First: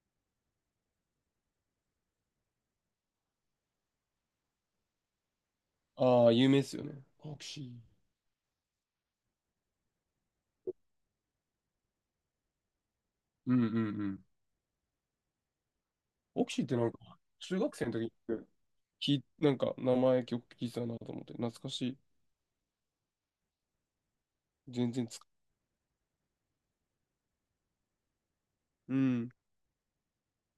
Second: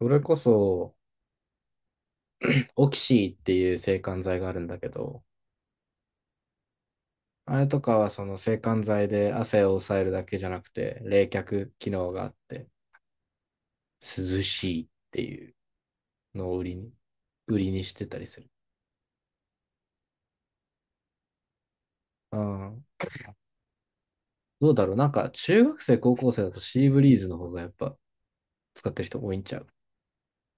それこそ、オキシーっていう制汗剤があるんだけど、ああ、有名ですよね。オクあシれー。とかはその制汗剤で汗を抑えるだけじゃなくて、冷却機能があって、うんうんうん。涼しいっていうオのクをシー売っりてなに、んか、中売り学に生のし時てにたりする。なんか名前曲聞いてたなと思って、懐かしい。ああ、どうだ全ろう。然なん使か、中学生、高校生だとシーブリーズの方がやっぱ使っう、うてる人ん。多いんちゃう。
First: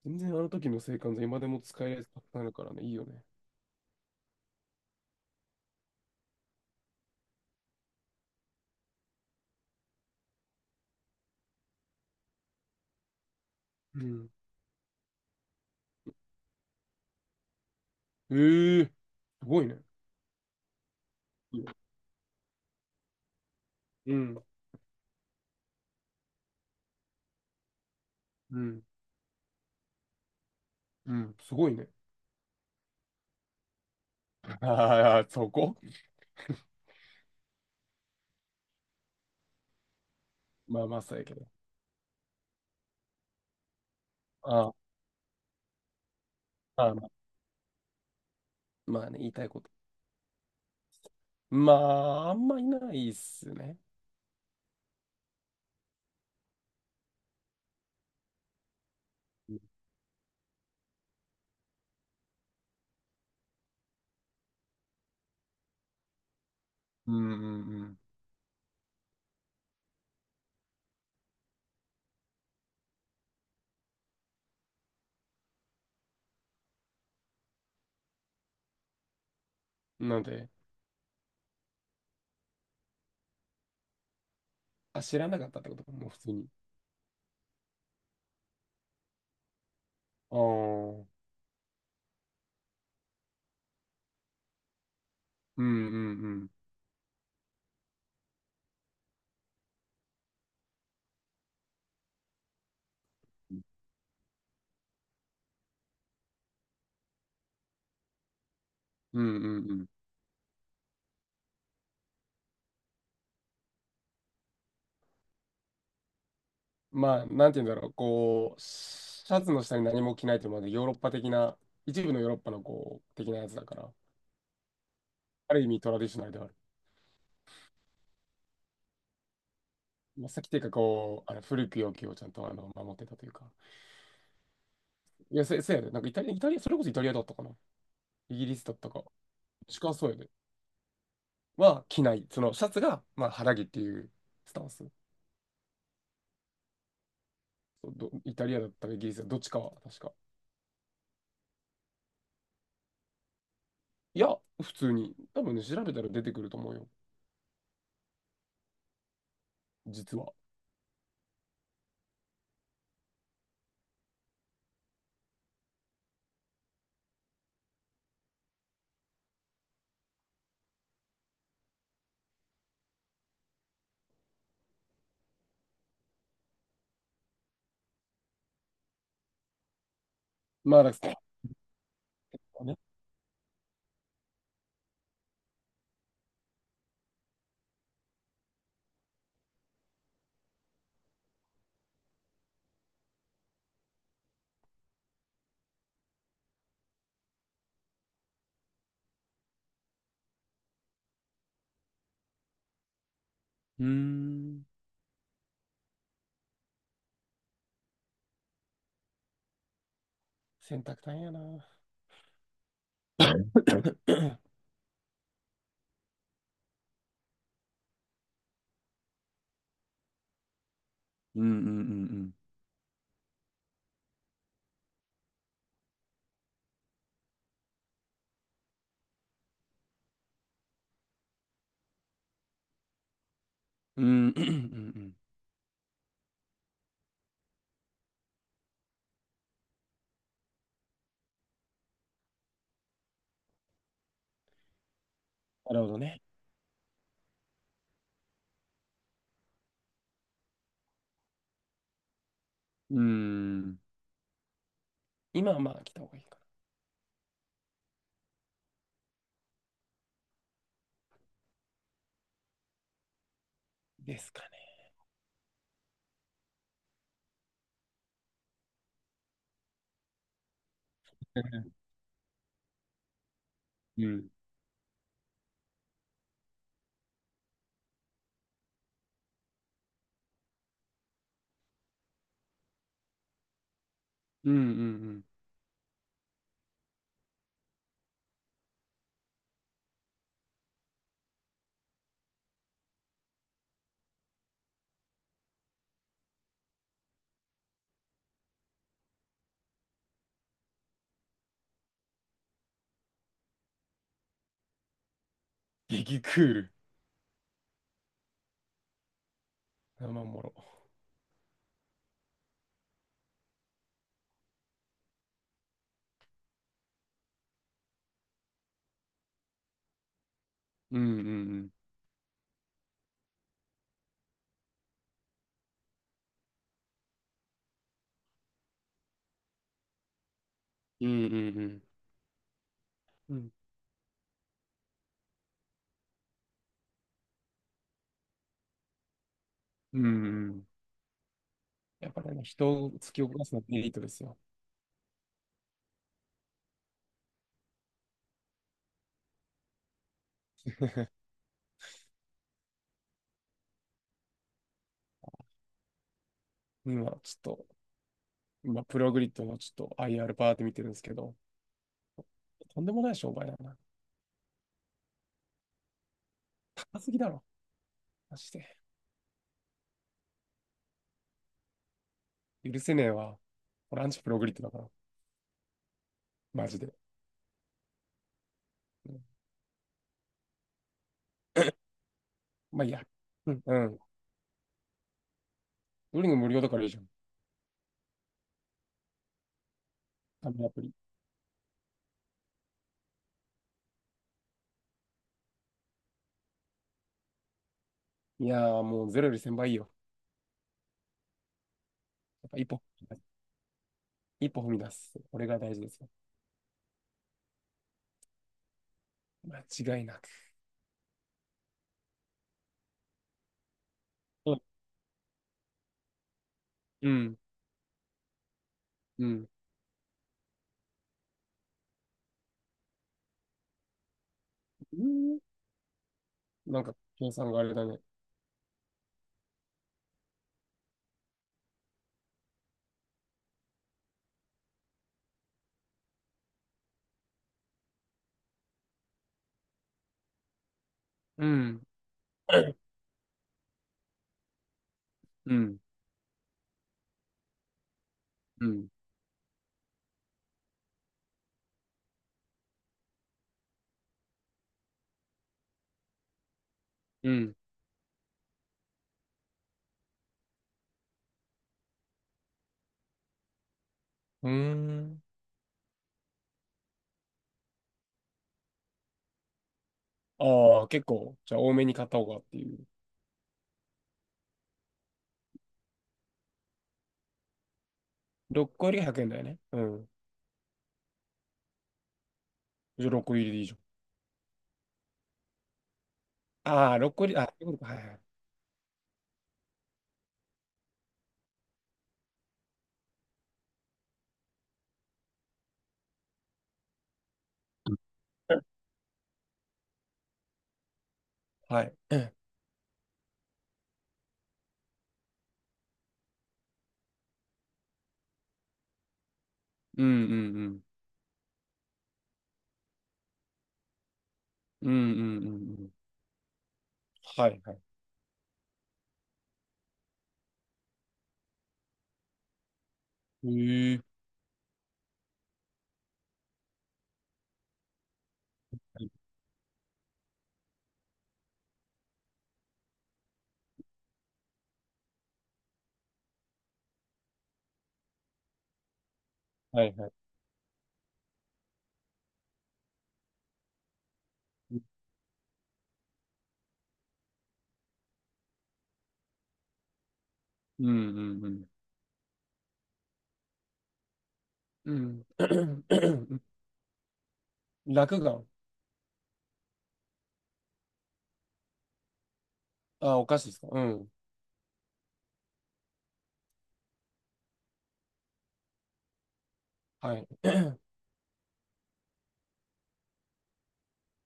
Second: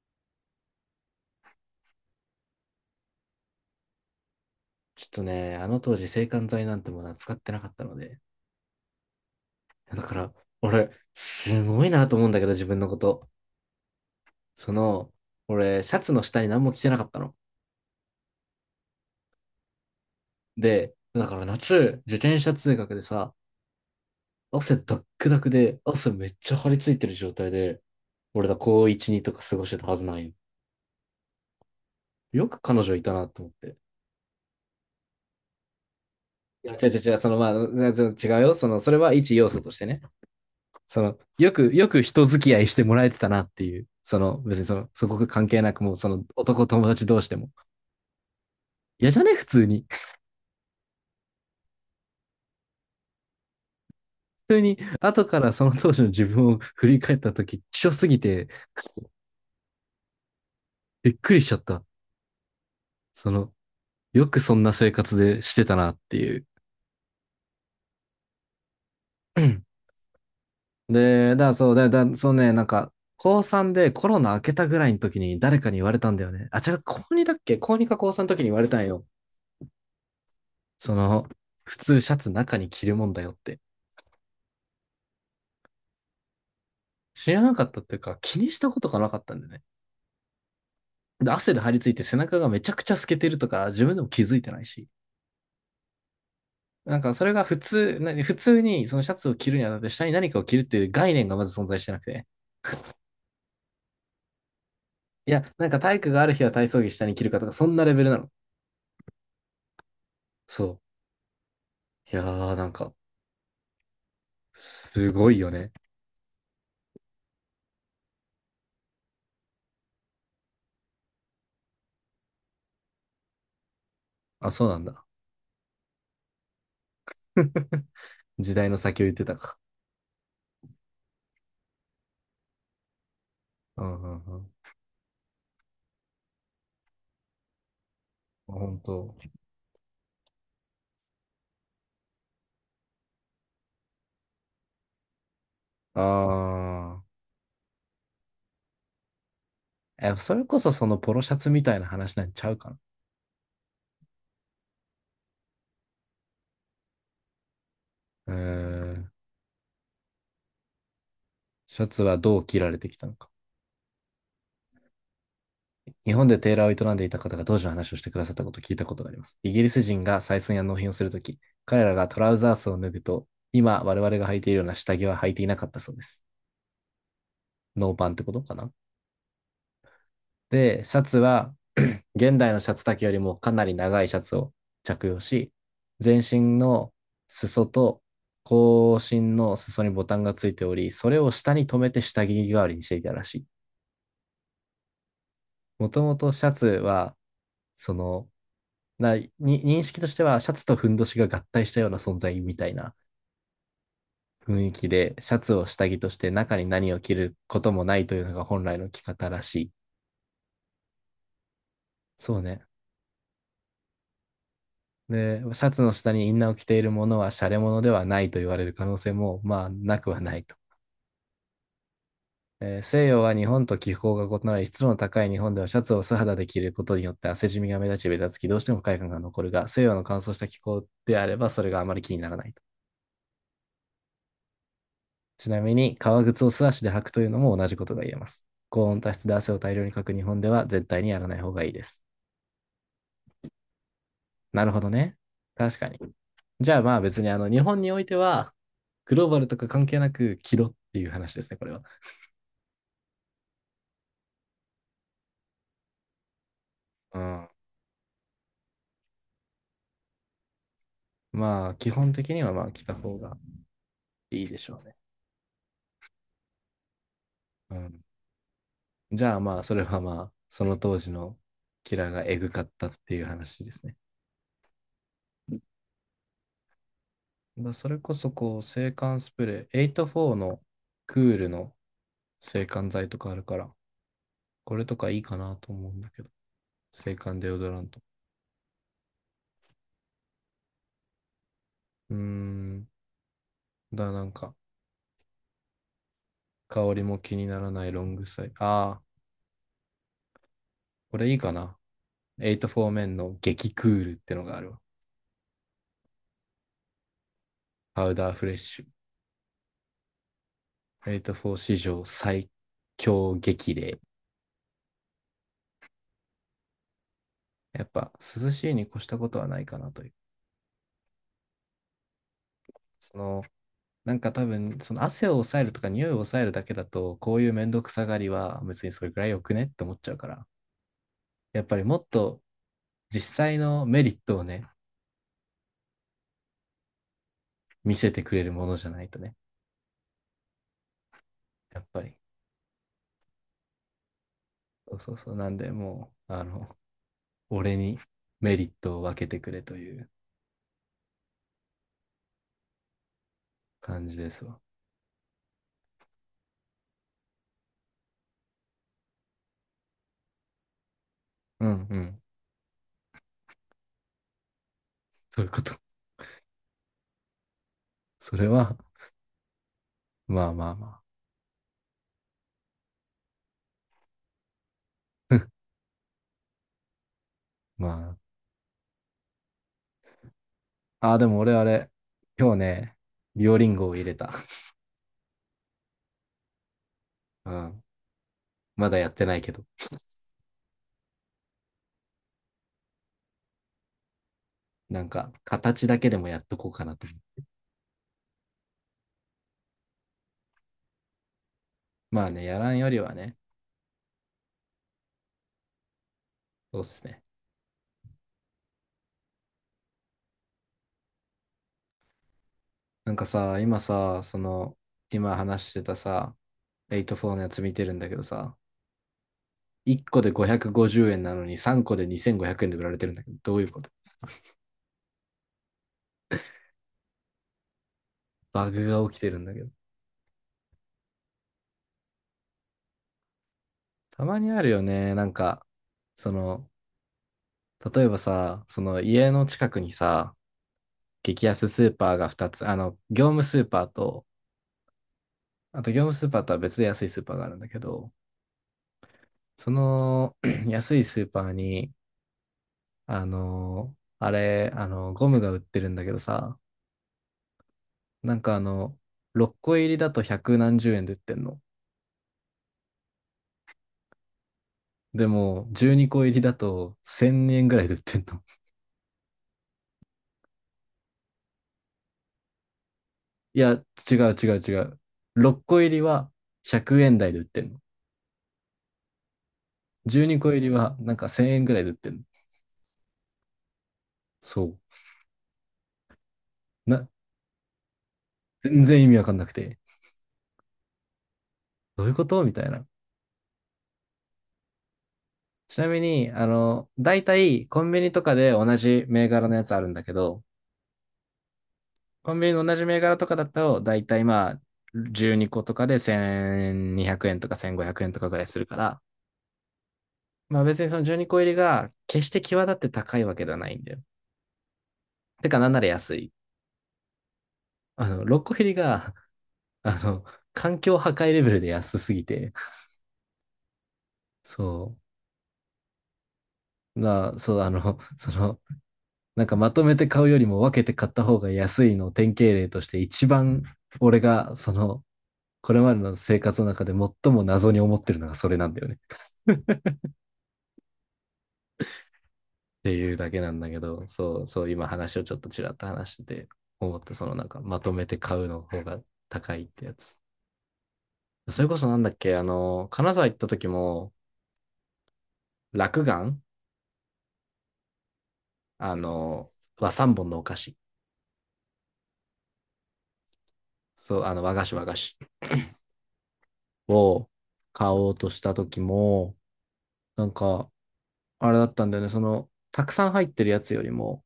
全然あの時の青函図、今でも使えるやつたくさんあるからね、いいよね。ちょっとね、あの当時制汗剤なんてものは使ってなかったので、だから、俺、すごいなと思うんだけど、自分のこと。うん。その、俺、シャツの下に何も着てなかったの。ええー、すごいね。で、だからいいよ。夏、自転車通学でさ、うん、汗ダックダクで、汗めっちゃ張り付いてる状態で、俺らうん、高1、2とか過ごしてたはずないよ。うん、すごいね。よく彼女いたなと思って。ああ、そこ。いや、違う違う違う、まあ、違う違うよ。それは一要素としてね。まあまそあ、その、うやけど。よく、よく人付き合いしてもらえてたなっていう。別にああ、そこが関係なくもう、男ま友あ達ま同あ、士でも。ま嫌あね、じゃ言いねた普いこ通と。に。まあ、あんまいないっすね。普通に、後からその当時の自分を振り返った時、希少すぎて、うん、びっくりしちゃった。その、よくそんな生活でしてたなっていう。うん、うん。で、だ、そう、だ、だ、そうね、なんか、高3でコロナ明けたぐらいの時に誰かに言われたんだよね。あ、違う、高2だっけ高2か高3の時に言われたんよ。うん、なんで。その、普通シャツ中に着るもんだよって。あ、知らなかったってことか、もう普通に。知らなかったっていうか、気にしたことがなかったんだよね。ああ、うんで、汗で張り付いて背中がめちゃくちゃ透けてるとか、自分でも気づいてないし。うんうん。なんか、それが普通にそのシャツを着るにあたって下に何かを着るっていう概念がまず存在してなくて。いや、なんか体育がある日は体操着下に着るかとか、そんなレベルなの。うんうんうん。そう。いやー、なんか、すごいよね。まあ、なんて言うんだろう、こう、シャツの下に何も着ないという、まで、ヨーロッパ的な、一部のヨーロッパのこう、的なやつだから、あ、そうなんだ。ある意味トラディショナルではある。時代の先を言ってたか。まあ、さっきというか、こう、あの古き良きをちゃんとあの守ってたというか。うんうんうん。いや、せやで、なんかイタリア、イタリア、それこそイタリアだったかな。イギリスだっ本たか。当。近そうやで。は、着ない。その、シャツが、まあ、肌着っていうスタンス。あそうど、イタリアだったかイギリスだったかどっちかは、確か。ー。え、それこそそのポロシャツみたいな話なんちゃうかな。いや、普通に。多分ね、調べたら出てくると思うよ。うーん。実は。シャツはどう着られてきたのか。日本でテーラーを営んでいた方が当時の話をしてくださったことを聞いたことがあります。イギリス人が採寸や納品をするとき、彼らがトラウザースを脱ぐと、今我々が履いているような下着は履いていなかったそうです。ノーパンってことかな。まあ、で、だシャツかは現代のらシャね。ツ丈よりもかなり長いシャツを着用し、全身の裾と後身の裾にボタンがついており、それを下に留めて下着代わりにしていたらしい。もともとシャツは、その、認識としてはシャツとふんどしが合体したような存在みたいなうー雰ん。囲気で、シャツを下着として中に何を着ることもないというのが本来の着方らしい。洗濯大変やな。そうね。で、シャツの下にインナーを着ているものはシャレ物ではないと言われる可能性も、まあ、なくはないと。うんうん西洋は日本と気候が異なり、湿度の高い日本ではシャツを素肌で着ることによって汗じみが目立ち、べたつき、どうしても不快感が残るが、西洋の乾燥した気候であればそれがあまり気にならないと。うんうんうん。うんうんうん。ちなみに、革靴を素足で履くというのも同じことが言えます。高温多湿で汗を大量にかく日本では絶対にやらない方がいいです。なるほどね。な確るかほに。どね。じゃあまあ別に日本においてはグローバルとか関係なく着ろっていう話ですね、これは。うんん。今はまあ来た方がいいかな。うん。まあ、基本的にはまあ着た方がですかいいね。でしょうね。うん。じゃあまあ、それはまあ、その当時のキラーがエグかったっていう話ですね。うんまあ、それこそ制汗スプレー、84のクールの制汗剤とかあるから、うんうんうこれとかいいん。かなと思うんだけど、制汗デオドラント。うーん。なんか、香りも気にならないロングサイ。ああ、これいいかな。84面の激クールってのがあるわ。激クール。パウダーフレッシュ。生もろ。グレイト4史上最強激励。やっぱ涼しいに越したことはないかなという。うんうんそのなんか多分、その汗を抑えるとか匂いを抑えるだけだと、こういうめんどくさがりは別にそれくらいよくねって思っちゃうから、うん。うんやうっぱりんもっと実うん。うん。際のメリットをね、見せてくれるものじゃないとね、うんうん。やっぱやっり。ぱりね、人を突き起こすのはメリットですよ。そうそうそう。なんで、もう、俺にメリットを分けてくれという感じですわ。今、ちょっと、今、プログリッドのちょっと IR パーって見てるんですけど、うんうん。とんでもない商売だな。そういうこと。高すぎだろ。そマれジは、で。まあまあま許せねえわ。こラアンチプログリッドだから。あ。 マジで。まあ、うん、ああ、でも俺あれ、今日まあいいね、や。ビうオん。リンうゴをん。入れた。ドリング無料だからいいじゃん。うん。まだやってないけど、ダメアプリ。なんか、形だけでもやっとこうかなと思う。いやーもうゼロより1000倍いいいよ。まあね、やっやぱ一らん歩。よりはね、一歩踏み出す。これが大事ですよ。そうっすね。間違いなく。なんかさ、今さ、うん。今話してたさ、エイトフォーのやつ見てるんだけどさ、うん。1個で550円なのに3個で2500円で売られてるんだけど、どういうこと？うん。なんか、計算があれだね。バグが起きてるんだけど。たまにあるよね、なんか、その、例えばさ、その家の近くにさ、激う安スん。ーパーが2つ、業務スーパーと、うん。あと業務スーパーとは別で安いスーパーがあるんだけど、うん。その 安いスーパーに、あの、あれ、あの、ゴムが売ってるんだけどさ、うん。なんか6個入りだと百何十円で売ってんの。うーん。でも、12個入りだと1000円ぐらいで売ってんの。ああ、結構、じゃあ多めに買った方がっていう。いや、違う違う違う。6個入りは100円台で売ってんの。6個入りが100円だよね。うん。12個入りはなんか1000円ぐらいで売ってんの。じゃあ6個入りでいいじゃん。そう。ああ、な、6個入り、あ、そういうことか、はいはい。全然意味わかんなくて。どういうことみたいな。ちなみに、大体コンビニとかで同じ銘柄のやつあるんだけど、はコンい。ビニの同じ銘柄とかだと、大体まあ、12個とかで1200円とか1500円とかぐらいするから、うんうんまあうん。別にその12個入りが決して際立って高いわけではないんだよ。うんうんうてんかなんなうらん。安い。はいはい。6個入りが、あの、環境破壊レベルで安すぎて、へえ。そう。そう、なんかまとめて買うよりも分けて買った方が安いのを典型例として一番俺がこれまでの生活の中で最も謎に思ってるのがそれなんだよねっはいはい。ていうだけなんだけど。そうそう、今話をちょっとちらっと話してて思った。なんかまとめて買うの方が高いってやつ。うんうそんれこそなんだっけ、あの金沢行った時も、うん。落う眼、ん。落雁。あのは三本のお菓子。あ、お菓子ですか。うん。そう、和菓子和菓子を買おうとした時も、はない。んか あれだったんだよね。たくさん入ってるやつよりも、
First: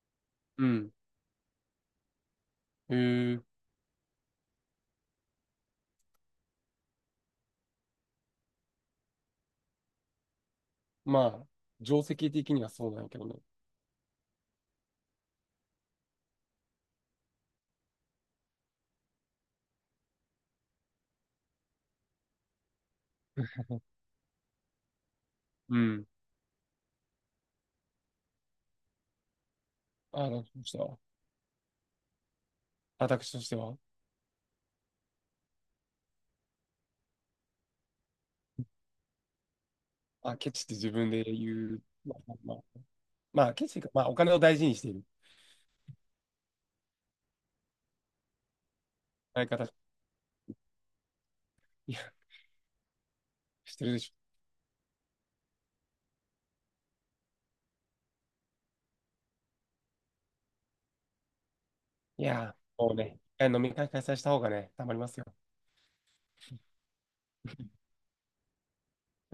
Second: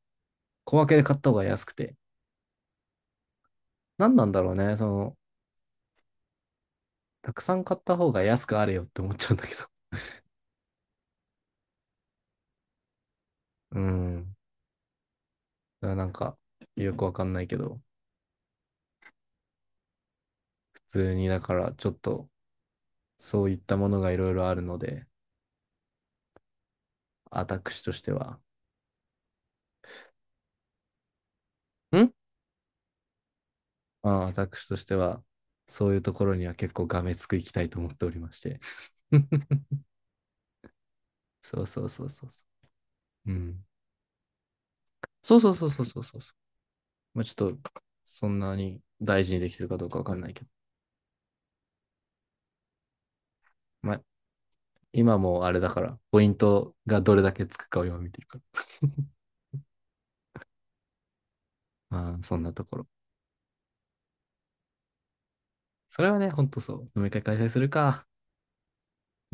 う小分ん。けで買った方が安くて。へえ。何なんだろうね。たくさん買った方が安くあれよって思っちゃうんだけど。まあ、定石的にはそうなんやけどね。うん。だからなんか、よくわかんないけど、普通に、だから、ちょっと、そういったものがいろいろあるので、うん。私としては、あ、どうしては。ん私としては。私としては、そういうところには結構がめつくいきたいと思っておりまして。あ、ケチって自分で言そうそう。うそうまあ、そうそまあ、う。うまあん。ケチか。まあ、お金を大事にしている。そうそうそうそうそうそうそう。まあ、ちょっと、そんなに大事に相できて方、るかどうかわかんないけど。いや、してまるであ、しょ。今もあれだから、ポイントがどれだけつくかを今見てるから。まあ、いそんなや、ところ。もうね、一回飲み会開催した方がね、たまりますよ。それはね、ほんとそう。飲み会開催するか。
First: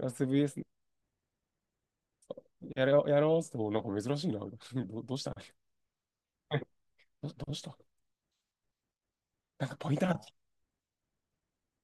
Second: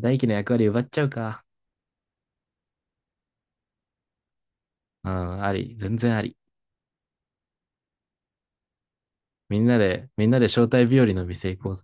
大 輝ラ の役 VS。 割奪っちゃうか。やろう、やろうって言っても、なんか珍しいな。ど、うどうした。 ん、あり。全然あり。ど、どうした。みんなんかなポインで、タみんーなで招待日和の店行こうぜ。